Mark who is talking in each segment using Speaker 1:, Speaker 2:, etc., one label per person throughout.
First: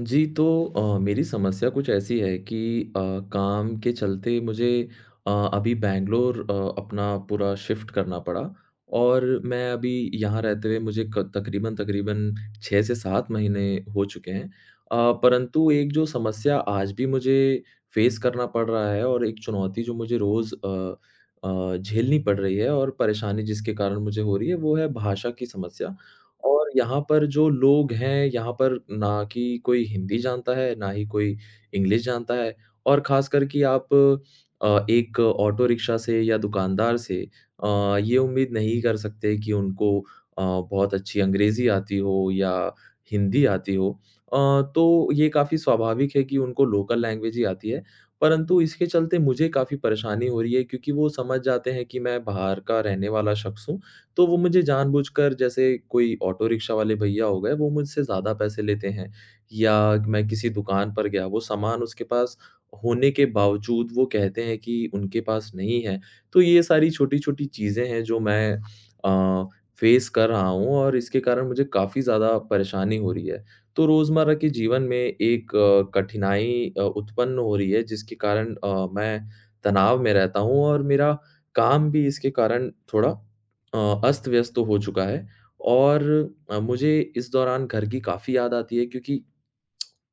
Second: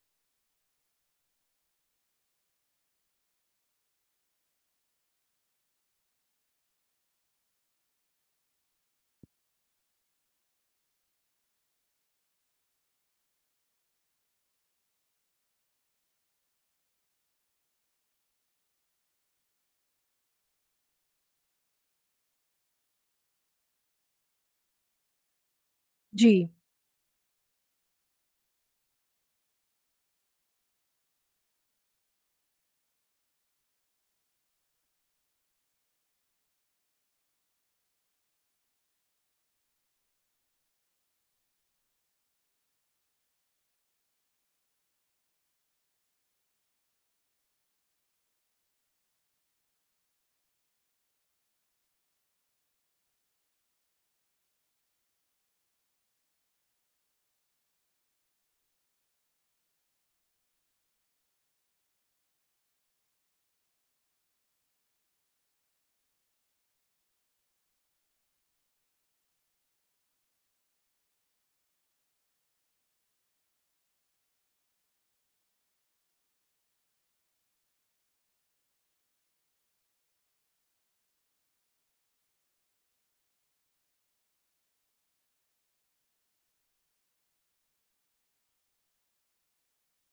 Speaker 1: जी, तो मेरी समस्या कुछ ऐसी है कि काम के चलते मुझे अभी बैंगलोर अपना पूरा शिफ्ट करना पड़ा और मैं अभी यहाँ रहते हुए मुझे क तकरीबन तकरीबन 6 से 7 महीने हो चुके हैं। परंतु एक जो समस्या आज भी मुझे फेस करना पड़ रहा है और एक चुनौती जो मुझे रोज़ झेलनी पड़ रही है और परेशानी जिसके कारण मुझे हो रही है, वो है भाषा की समस्या।
Speaker 2: जी,
Speaker 1: और यहाँ पर जो लोग हैं, यहाँ पर ना कि कोई हिंदी जानता है, ना ही कोई इंग्लिश जानता है और ख़ासकर कि आप एक ऑटो रिक्शा से या दुकानदार से अ, ये उम्मीद नहीं कर सकते कि उनको बहुत अच्छी अंग्रेज़ी आती हो या हिंदी आती हो। तो ये काफ़ी स्वाभाविक है कि उनको लोकल लैंग्वेज ही आती है, परंतु इसके चलते मुझे काफ़ी परेशानी हो रही है क्योंकि वो समझ जाते हैं कि मैं बाहर का रहने वाला शख़्स हूँ तो वो मुझे जानबूझकर जैसे कोई ऑटो रिक्शा वाले भैया हो गए, वो मुझसे ज़्यादा पैसे लेते हैं या मैं किसी दुकान पर गया, वो सामान उसके पास होने के बावजूद वो कहते हैं कि उनके पास नहीं है। तो ये सारी छोटी-छोटी चीज़ें हैं जो मैं अ, फेस कर रहा हूँ और इसके कारण मुझे काफ़ी ज़्यादा परेशानी हो रही है। तो रोज़मर्रा के जीवन में एक कठिनाई उत्पन्न हो रही है जिसके कारण मैं तनाव में रहता हूँ और मेरा काम भी इसके कारण थोड़ा अ, अस्त-व्यस्त तो हो चुका है और मुझे इस दौरान घर की काफ़ी याद आती है क्योंकि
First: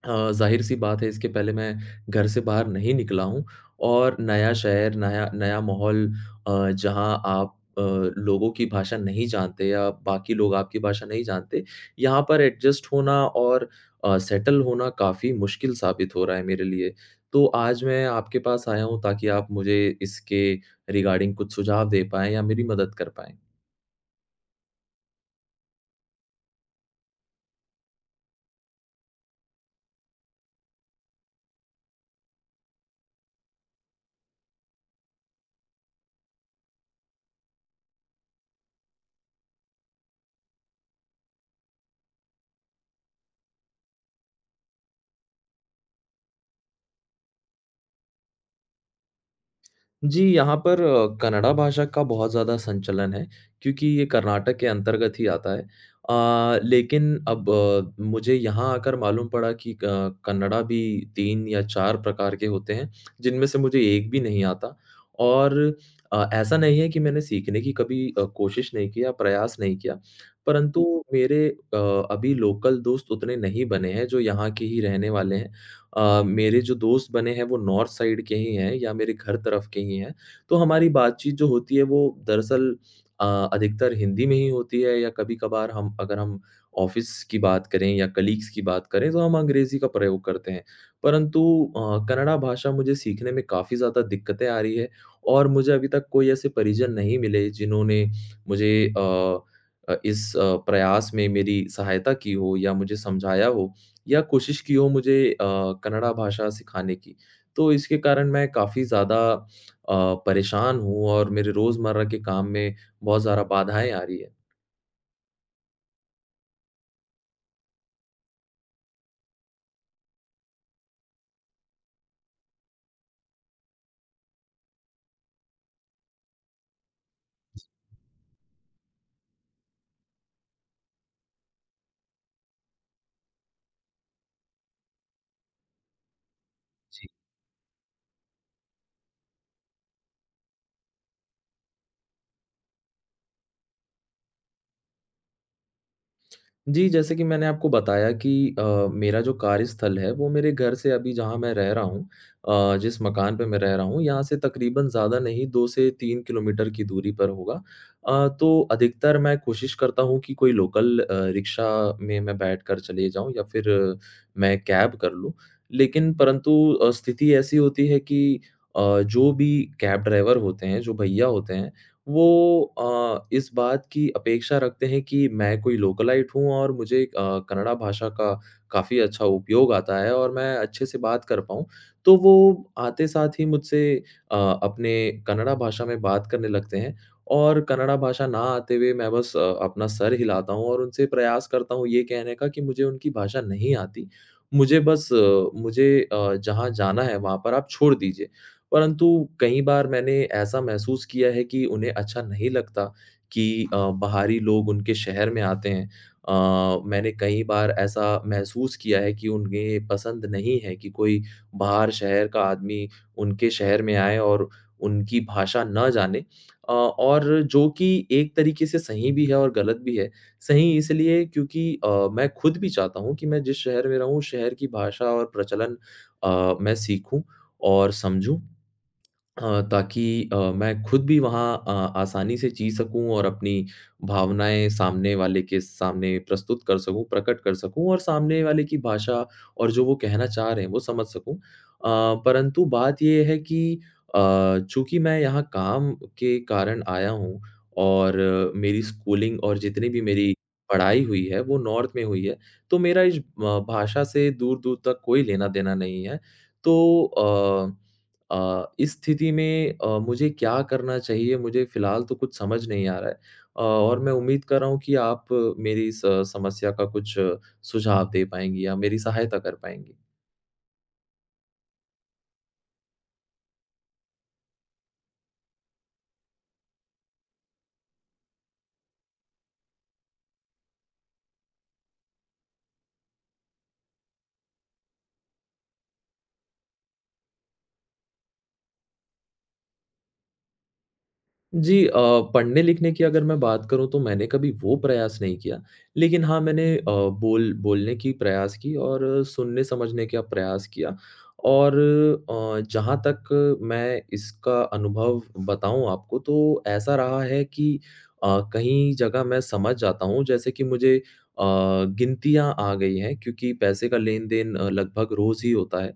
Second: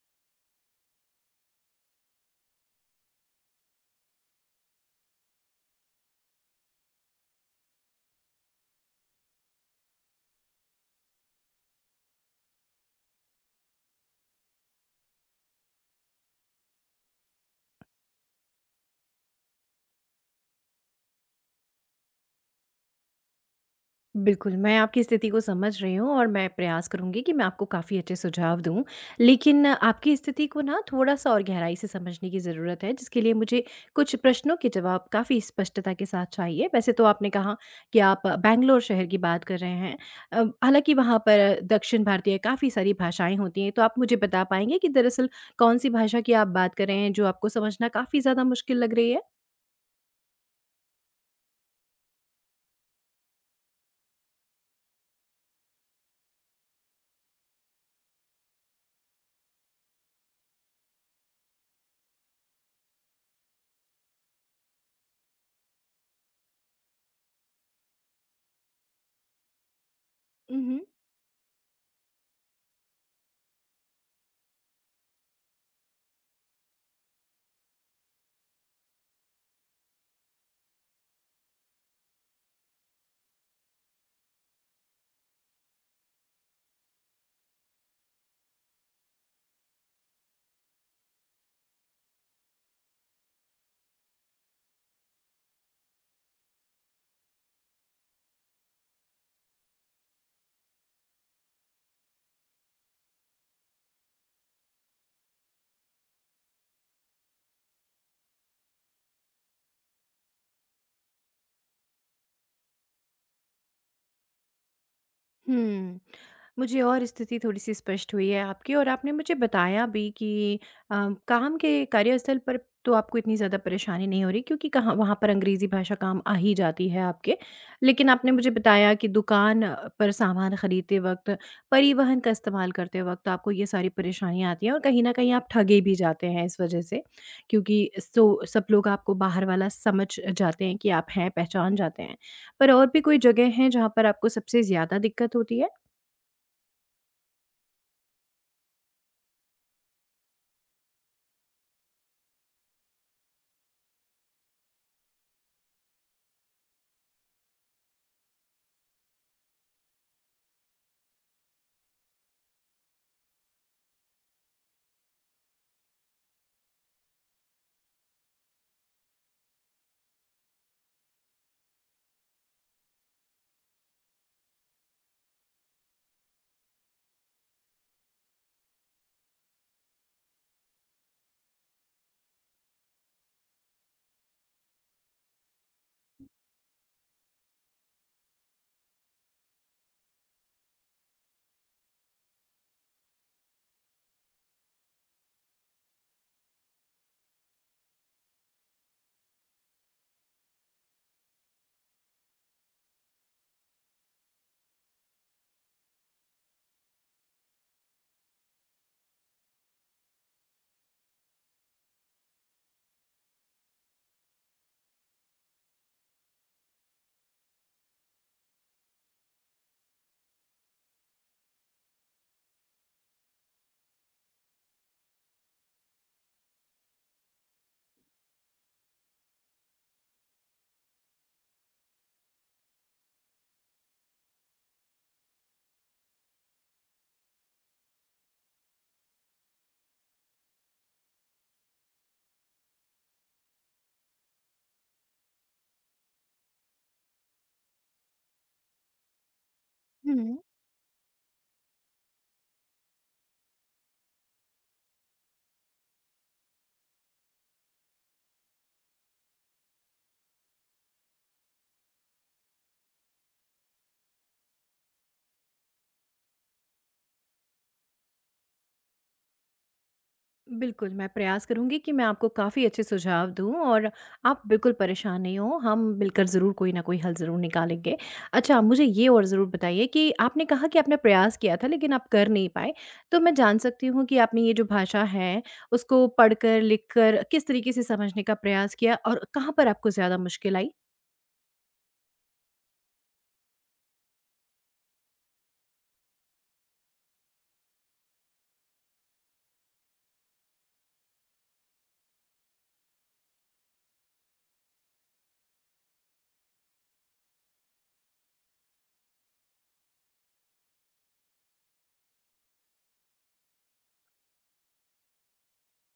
Speaker 1: ज़ाहिर-सी बात है इसके पहले मैं घर से बाहर नहीं निकला हूँ और नया शहर, नया नया माहौल जहाँ आप लोगों की भाषा नहीं जानते या बाकी लोग आपकी भाषा नहीं जानते, यहाँ पर एडजस्ट होना और सेटल होना काफ़ी मुश्किल साबित हो रहा है मेरे लिए। तो आज मैं आपके पास आया हूँ ताकि आप मुझे इसके रिगार्डिंग कुछ सुझाव दे पाएँ या मेरी मदद कर पाएँ।
Speaker 2: बिल्कुल, मैं आपकी स्थिति को समझ रही हूँ और मैं प्रयास करूँगी कि मैं आपको काफ़ी अच्छे सुझाव दूँ। लेकिन आपकी स्थिति को ना थोड़ा-सा और गहराई से समझने की ज़रूरत है, जिसके लिए मुझे कुछ प्रश्नों के जवाब काफ़ी स्पष्टता के साथ चाहिए। वैसे तो आपने कहा कि आप बैंगलोर शहर की बात कर रहे हैं। हालाँकि वहाँ पर दक्षिण भारतीय काफ़ी सारी भाषाएँ होती हैं, तो आप मुझे बता पाएँगे कि दरअसल कौन-सी भाषा की आप बात कर रहे हैं जो आपको समझना काफ़ी ज़्यादा मुश्किल लग रही है?
Speaker 1: जी, यहाँ पर कन्नड़ा भाषा का बहुत ज़्यादा संचलन है क्योंकि ये कर्नाटक के अंतर्गत ही आता है। लेकिन अब मुझे यहाँ आकर मालूम पड़ा कि क कन्नड़ा भी 3 या 4 प्रकार के होते हैं, जिनमें से मुझे एक भी नहीं आता और ऐसा नहीं है कि मैंने सीखने की कभी कोशिश नहीं की या प्रयास नहीं किया,
Speaker 2: हुँ,
Speaker 1: परंतु मेरे अ, अभी लोकल दोस्त उतने नहीं बने हैं, जो यहाँ के ही रहने वाले हैं। मेरे जो दोस्त बने हैं वो नॉर्थ साइड के ही हैं या मेरे घर तरफ के ही हैं। तो हमारी बातचीत जो होती है वो दरअसल अ, अधिकतर हिंदी में ही होती है या कभी-कभार हम अगर हम ऑफ़िस की बात करें या कलीग्स की बात करें तो हम अंग्रेज़ी का प्रयोग करते हैं। परंतु कन्नड़ा भाषा मुझे सीखने में काफ़ी ज़्यादा दिक्कतें आ रही है और मुझे अभी तक कोई ऐसे परिजन नहीं मिले जिन्होंने मुझे इस प्रयास में मेरी सहायता की हो या मुझे समझाया हो या कोशिश की हो मुझे कन्नड़ा भाषा सिखाने की। तो इसके कारण मैं काफ़ी ज़्यादा परेशान हूँ और मेरे रोज़मर्रा के काम में बहुत ज़्यादा बाधाएँ आ रही है।
Speaker 2: हुँ। मुझे और स्थिति थोड़ी-सी स्पष्ट हुई है आपकी, और आपने मुझे बताया भी कि अ, काम के कार्यस्थल पर तो आपको इतनी ज़्यादा परेशानी नहीं हो रही, क्योंकि कहाँ वहाँ पर अंग्रेज़ी भाषा काम आ ही जाती है आपके। लेकिन आपने मुझे बताया कि दुकान पर सामान खरीदते वक़्त, परिवहन का इस्तेमाल करते वक़्त आपको ये सारी परेशानियाँ आती हैं, और कहीं न कहीं आप ठगे भी जाते हैं इस वज़ह से। क्योंकि सो सब लोग आपको बाहर वाला समझ जाते हैं कि आप हैं, पहचान जाते हैं। पर और भी कोई जगह हैं जहाँ पर आपको सबसे ज़्यादा दिक्कत होती है?
Speaker 1: जी, जैसे कि मैंने आपको बताया कि अ, मेरा जो कार्यस्थल है वो मेरे घर से अभी जहाँ मैं रह रहा हूँ जिस मकान पे मैं रह रहा हूँ यहाँ से तकरीबन ज़्यादा नहीं 2 से 3 किलोमीटर की दूरी पर होगा। तो अधिकतर मैं कोशिश करता हूँ कि कोई लोकल रिक्शा में मैं बैठकर चले जाऊँ या फिर मैं कैब कर लूँ। लेकिन परंतु स्थिति ऐसी होती है कि जो भी कैब ड्राइवर होते हैं, जो भैया होते हैं वो इस बात की अपेक्षा रखते हैं कि मैं कोई लोकलाइट हूँ और मुझे कन्नड़ा भाषा का काफ़ी अच्छा उपयोग आता है और मैं अच्छे से बात कर पाऊँ। तो वो आते साथ ही मुझसे अ, अपने कन्नड़ा भाषा में बात करने लगते हैं और कन्नड़ा भाषा ना आते हुए मैं बस अपना सर हिलाता हूँ और उनसे प्रयास करता हूँ ये कहने का कि मुझे उनकी भाषा नहीं आती। मुझे बस मुझे जहाँ जाना है वहाँ पर आप छोड़ दीजिए। परंतु कई बार मैंने ऐसा महसूस किया है कि उन्हें अच्छा नहीं लगता कि बाहरी लोग उनके शहर में आते हैं। मैंने कई बार ऐसा महसूस किया है कि उन्हें पसंद नहीं है कि कोई बाहर शहर का आदमी उनके शहर में आए और उनकी भाषा ना जाने और जो कि एक तरीके से सही भी है और गलत भी है। सही इसलिए क्योंकि मैं खुद भी चाहता हूँ कि मैं जिस शहर में रहूँ, शहर की भाषा और प्रचलन मैं सीखूँ और समझूँ। ताकि मैं खुद भी वहाँ आसानी से जी सकूँ और अपनी भावनाएँ सामने वाले के सामने प्रस्तुत कर सकूँ, प्रकट कर सकूँ और सामने वाले की भाषा और जो वो कहना चाह रहे हैं, वो समझ सकूँ। परंतु बात ये है कि अ, चूँकि मैं यहाँ काम के कारण आया हूँ और मेरी स्कूलिंग और जितनी भी मेरी
Speaker 2: हुँ।
Speaker 1: पढ़ाई हुई है, वो नॉर्थ में हुई है, तो मेरा इस भाषा से दूर-दूर तक कोई लेना-देना नहीं है। तो अ इस स्थिति में मुझे क्या करना चाहिए? मुझे फ़िलहाल तो कुछ समझ नहीं आ रहा है और मैं उम्मीद कर रहा हूँ कि आप मेरी इस समस्या का कुछ सुझाव दे पाएँगी या मेरी सहायता कर पाएँगी।
Speaker 2: बिल्कुल, मैं प्रयास करूँगी कि मैं आपको काफ़ी अच्छे सुझाव दूँ, और आप बिल्कुल परेशान नहीं हों, हम मिलकर ज़रूर कोई ना कोई हल ज़रूर निकालेंगे। अच्छा, मुझे ये और ज़रूर बताइए कि आपने कहा कि आपने प्रयास किया था लेकिन आप कर नहीं पाए, तो मैं जान सकती हूँ कि आपने ये जो भाषा है, उसको पढ़कर, लिखकर किस तरीके से समझने का प्रयास किया, और कहाँ पर आपको ज़्यादा मुश्किल आई?
Speaker 1: जी पढ़ने-लिखने की अगर मैं बात करूँ तो मैंने कभी वो प्रयास नहीं किया। लेकिन हाँ, मैंने बोलने की प्रयास की और सुनने-समझने का प्रयास किया। और जहाँ तक मैं इसका अनुभव बताऊँ आपको तो ऐसा रहा है कि कहीं जगह मैं समझ जाता हूँ जैसे कि मुझे गिनतियाँ आ गई हैं क्योंकि पैसे का लेन-देन लगभग रोज़ ही होता है।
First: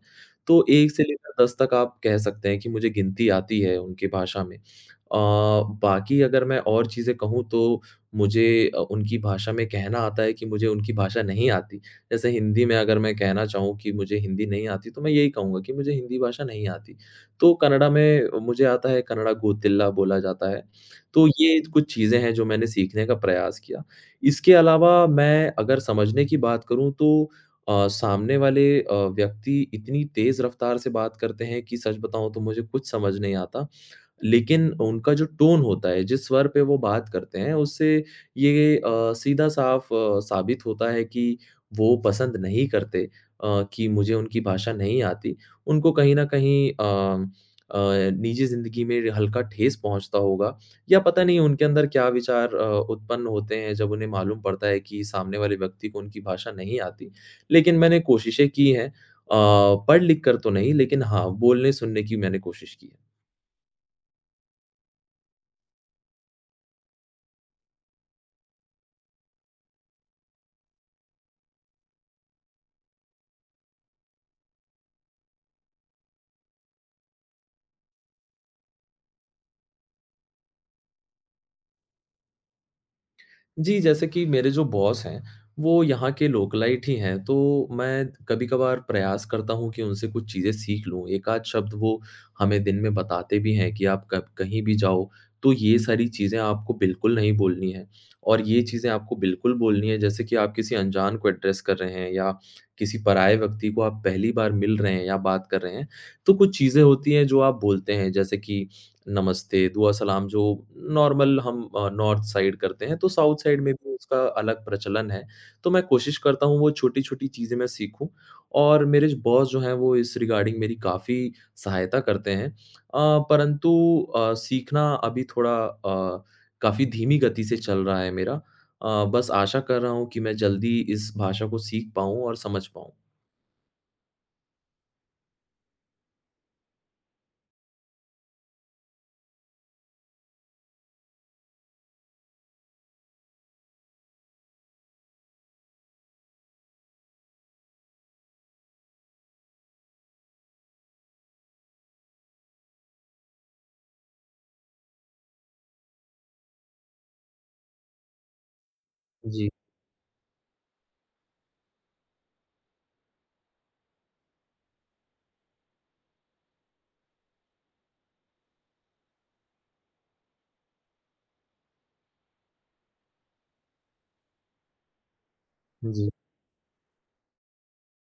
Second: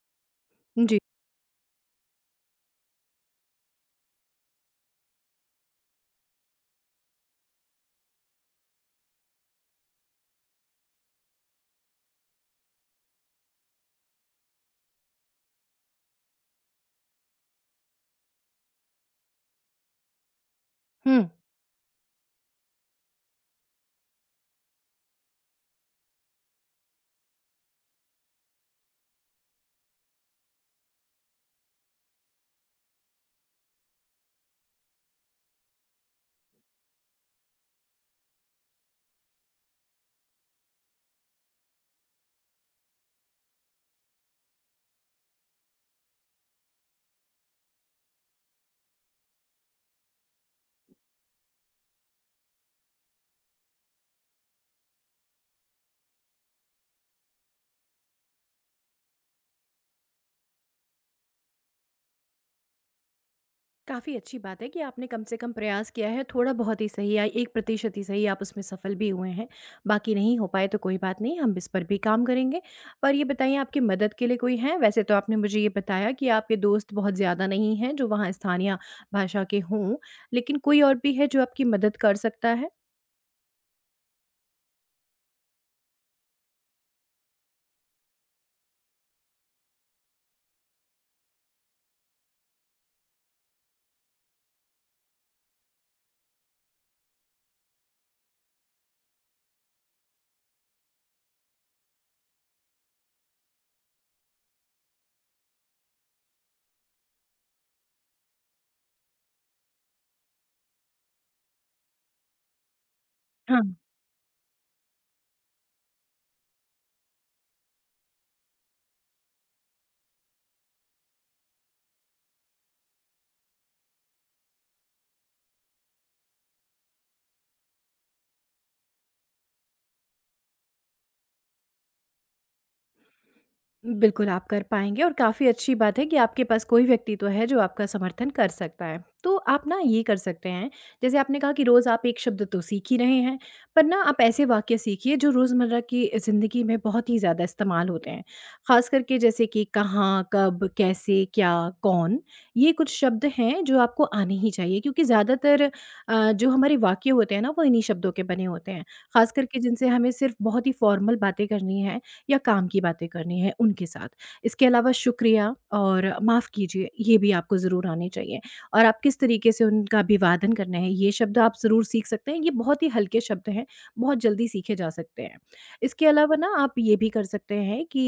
Speaker 1: तो 1
Speaker 2: जी।
Speaker 1: से लेकर 10 तक आप कह सकते हैं कि मुझे गिनती आती है उनकी भाषा में। अ, बाकी अगर मैं और चीज़ें कहूँ तो मुझे उनकी भाषा में कहना आता है कि मुझे उनकी भाषा नहीं आती। जैसे हिंदी में अगर मैं कहना चाहूँ कि मुझे हिंदी नहीं आती, तो मैं यही कहूँगा कि मुझे हिंदी भाषा नहीं आती। तो कन्नड़ा में मुझे आता है कन्नड़ा गोतिल्ला बोला जाता है। तो
Speaker 2: हुँ।
Speaker 1: ये कुछ चीज़ें हैं जो मैंने सीखने का प्रयास किया। इसके अलावा मैं अगर समझने की बात करूँ तो सामने वाले व्यक्ति इतनी तेज़ रफ़्तार से बात करते हैं कि सच बताऊँ तो मुझे कुछ समझ नहीं आता। लेकिन उनका जो टोन होता है, जिस स्वर पे वो बात करते हैं, उससे ये सीधा-साफ साबित होता है कि वो पसंद नहीं करते कि मुझे उनकी भाषा नहीं आती। उनको कहीं न कहीं अ, निजी ज़िंदगी में हल्का ठेस पहुँचता होगा या पता नहीं उनके अंदर क्या विचार उत्पन्न होते हैं जब उन्हें मालूम पड़ता है कि सामने वाले व्यक्ति को उनकी भाषा नहीं आती। लेकिन मैंने कोशिशें की हैं पढ़-लिख कर तो नहीं लेकिन हाँ, बोलने-सुनने की मैंने कोशिश की है।
Speaker 2: काफ़ी अच्छी बात है कि आपने कम से कम प्रयास किया है, थोड़ा बहुत ही सही, या 1% ही सही, आप उसमें सफल भी हुए हैं। बाकी नहीं हो पाए तो कोई बात नहीं, हम इस पर भी काम करेंगे। पर ये बताइए, आपकी मदद के लिए कोई है? वैसे तो आपने मुझे ये बताया कि आपके दोस्त बहुत ज़्यादा नहीं हैं जो वहाँ स्थानीय भाषा के हों, लेकिन कोई और भी है जो आपकी मदद कर सकता है?
Speaker 1: जी, जैसे कि मेरे जो बॉस हैं, वो यहाँ के लोकलाइट ही हैं, तो मैं कभी-कभार प्रयास करता हूँ कि उनसे कुछ चीज़ें सीख लूँ। एक-आध शब्द वो हमें दिन में बताते भी हैं कि आप कब कहीं भी जाओ, तो ये सारी चीज़ें आपको बिल्कुल नहीं बोलनी है और ये चीज़ें आपको बिल्कुल बोलनी है, जैसे कि आप किसी अनजान को एड्रेस कर रहे हैं या किसी पराये व्यक्ति को आप पहली बार मिल रहे हैं या बात कर रहे हैं, तो कुछ चीज़ें होती हैं जो आप बोलते हैं, जैसे कि नमस्ते, दुआ सलाम जो नॉर्मल हम नॉर्थ साइड करते हैं, तो साउथ
Speaker 2: हाँ।
Speaker 1: साइड में भी उसका अलग प्रचलन है। तो मैं कोशिश करता हूँ वो छोटी-छोटी चीज़ें मैं सीखूँ और मेरे जो बॉस जो हैं वो इस रिगार्डिंग मेरी काफ़ी सहायता करते हैं। परंतु सीखना अभी थोड़ा काफ़ी धीमी गति से चल रहा है मेरा। बस आशा कर रहा हूँ कि मैं जल्दी इस भाषा को सीख पाऊँ और समझ पाऊँ।
Speaker 2: बिल्कुल, आप कर पाएँगे, और काफ़ी अच्छी बात है कि आपके पास कोई व्यक्ति तो है जो आपका समर्थन कर सकता है। तो आप ना ये कर सकते हैं, जैसे आपने कहा कि रोज़ आप एक शब्द तो सीख ही रहे हैं, पर ना आप ऐसे वाक्य सीखिए जो रोज़मर्रा की ज़िंदगी में बहुत ही ज़्यादा इस्तेमाल होते हैं। ख़ास करके, जैसे कि कहाँ, कब, कैसे, क्या, कौन, ये कुछ शब्द हैं जो आपको आने ही चाहिए, क्योंकि ज़्यादातर जो हमारे वाक्य होते हैं ना, वो इन्हीं शब्दों के बने होते हैं। ख़ास
Speaker 1: जी,
Speaker 2: करके जिनसे हमें सिर्फ़ बहुत ही फ़ॉर्मल बातें करनी है, या काम की बातें करनी है उनके साथ। इसके अलावा शुक्रिया और माफ़ कीजिए, ये भी आपको ज़रूर आने चाहिए, और आप किस तरीके से उनका अभिवादन करना है ये शब्द आप ज़रूर सीख सकते हैं। ये बहुत ही हल्के शब्द हैं, बहुत जल्दी सीखे जा सकते हैं। इसके
Speaker 1: जी,
Speaker 2: अलावा ना आप ये भी कर सकते हैं कि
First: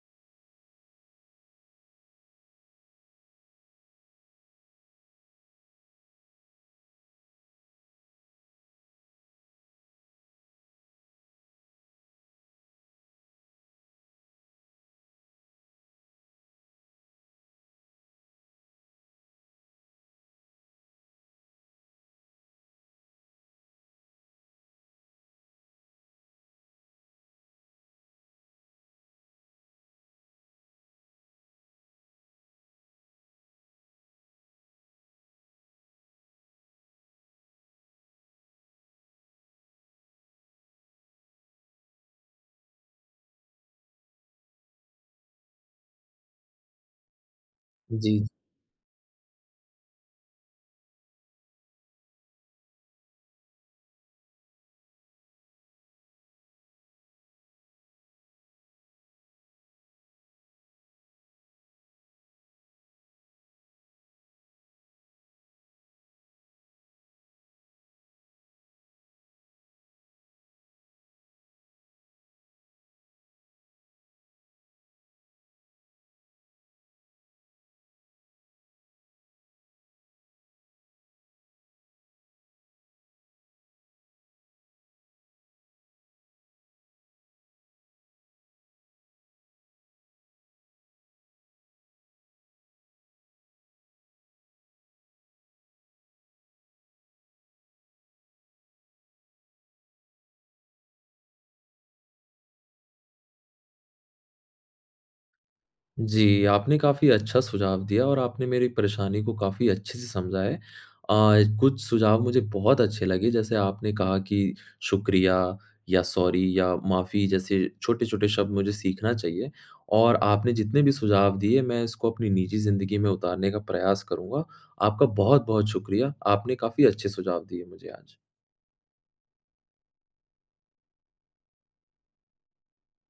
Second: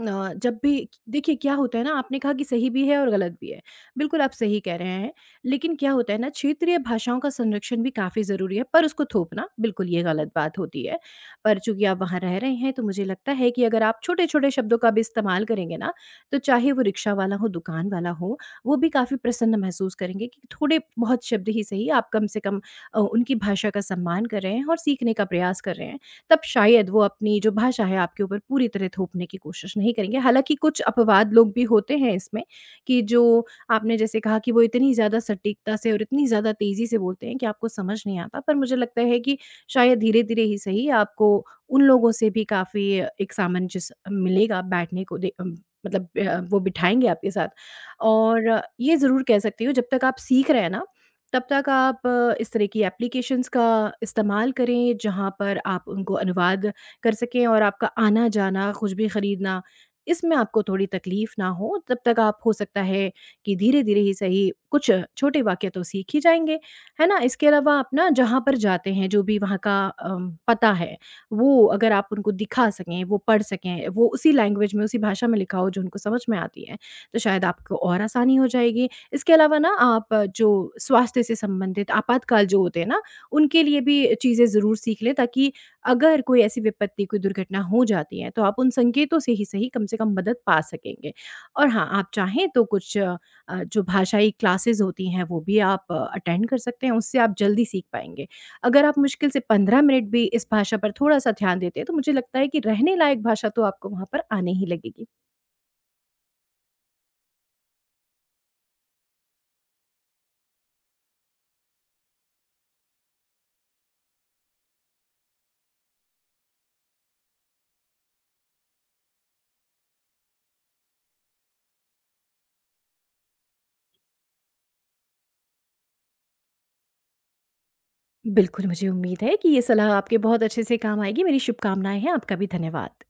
Speaker 2: जब भी, देखिए क्या होता है ना, आपने कहा कि सही भी है और गलत भी है। बिल्कुल आप सही कह रहे हैं। लेकिन क्या होता है ना, क्षेत्रीय भाषाओं का संरक्षण भी काफ़ी ज़रूरी है, पर उसको थोपना बिल्कुल, ये गलत बात होती है। पर चूँकि आप वहाँ रह रहे हैं, तो मुझे लगता है कि अगर आप छोटे-छोटे शब्दों का भी इस्तेमाल करेंगे ना, तो चाहे वो रिक्शा वाला हो, दुकान वाला हो, वो भी काफ़ी प्रसन्न महसूस करेंगे कि थोड़े बहुत शब्द ही सही, आप कम से कम उनकी भाषा का सम्मान कर रहे हैं और सीखने का प्रयास कर रहे हैं। तब शायद वो अपनी जो भाषा है आपके ऊपर पूरी तरह थोपने की कोशिश नहीं करेंगे। हालाँकि कुछ अपवाद लोग भी होते हैं इसमें, कि जो आपने जैसे कहा कि वो इतनी ज़्यादा सटीकता से और इतनी ज़्यादा तेज़ी से बोलते हैं कि आपको समझ नहीं आता। पर मुझे लगता है कि शायद धीरे-धीरे ही सही, आपको उन लोगों से भी काफ़ी एक सामंजस्य मिलेगा बैठने को, मतलब वो बिठाएँगे आपके साथ।
Speaker 1: जी।
Speaker 2: और ये ज़रूर कह सकती हूँ, जब तक आप सीख रहे हैं ना, तब तक आप इस तरह की एप्लीकेशंस का इस्तेमाल करें जहाँ पर आप उनको अनुवाद कर सकें, और आपका आना-जाना, कुछ भी खरीदना, इसमें आपको थोड़ी तकलीफ़ ना हो। तब तक आप, हो सकता है कि धीरे-धीरे ही सही, कुछ छोटे वाक्य तो सीख ही जाएँगे, है ना? इसके अलावा आप ना, जहाँ पर जाते हैं, जो भी वहाँ का पता है, वो अगर आप उनको दिखा सकें, वो पढ़ सकें, वो उसी लैंग्वेज में, उसी भाषा में लिखा हो जो उनको समझ में आती है, तो शायद आपको और आसानी हो जाएगी। इसके अलावा ना, आप जो स्वास्थ्य से संबंधित आपातकाल जो होते हैं ना, उनके लिए भी चीज़ें ज़रूर सीख लें, ताकि अगर कोई ऐसी विपत्ति, कोई दुर्घटना हो जाती है, तो आप उन संकेतों से ही सही, कम से कम मदद पा सकेंगे। और हाँ, आप चाहें तो कुछ जो भाषाई क्लासेस होती हैं वो भी आप अटेंड कर सकते हैं, उससे आप जल्दी सीख पाएँगे। अगर आप मुश्किल से 15 मिनट भी इस भाषा पर थोड़ा-सा ध्यान देते हैं, तो मुझे लगता है कि रहने लायक भाषा तो आपको वहाँ पर आने ही लगेगी।
Speaker 1: जी, आपने काफ़ी अच्छा सुझाव दिया और आपने मेरी परेशानी को काफ़ी अच्छे से समझा है। कुछ सुझाव मुझे बहुत अच्छे लगे जैसे आपने कहा कि शुक्रिया या सॉरी या माफ़ी जैसे छोटे-छोटे शब्द मुझे सीखना चाहिए और आपने जितने भी सुझाव दिए मैं इसको अपनी निजी ज़िंदगी में उतारने का प्रयास करूँगा। आपका बहुत-बहुत शुक्रिया। आपने काफ़ी अच्छे सुझाव दिए मुझे आज।
Speaker 2: बिल्कुल, मुझे उम्मीद है कि ये सलाह आपके बहुत अच्छे से काम आएगी। मेरी शुभकामनाएँ हैं। आपका भी धन्यवाद।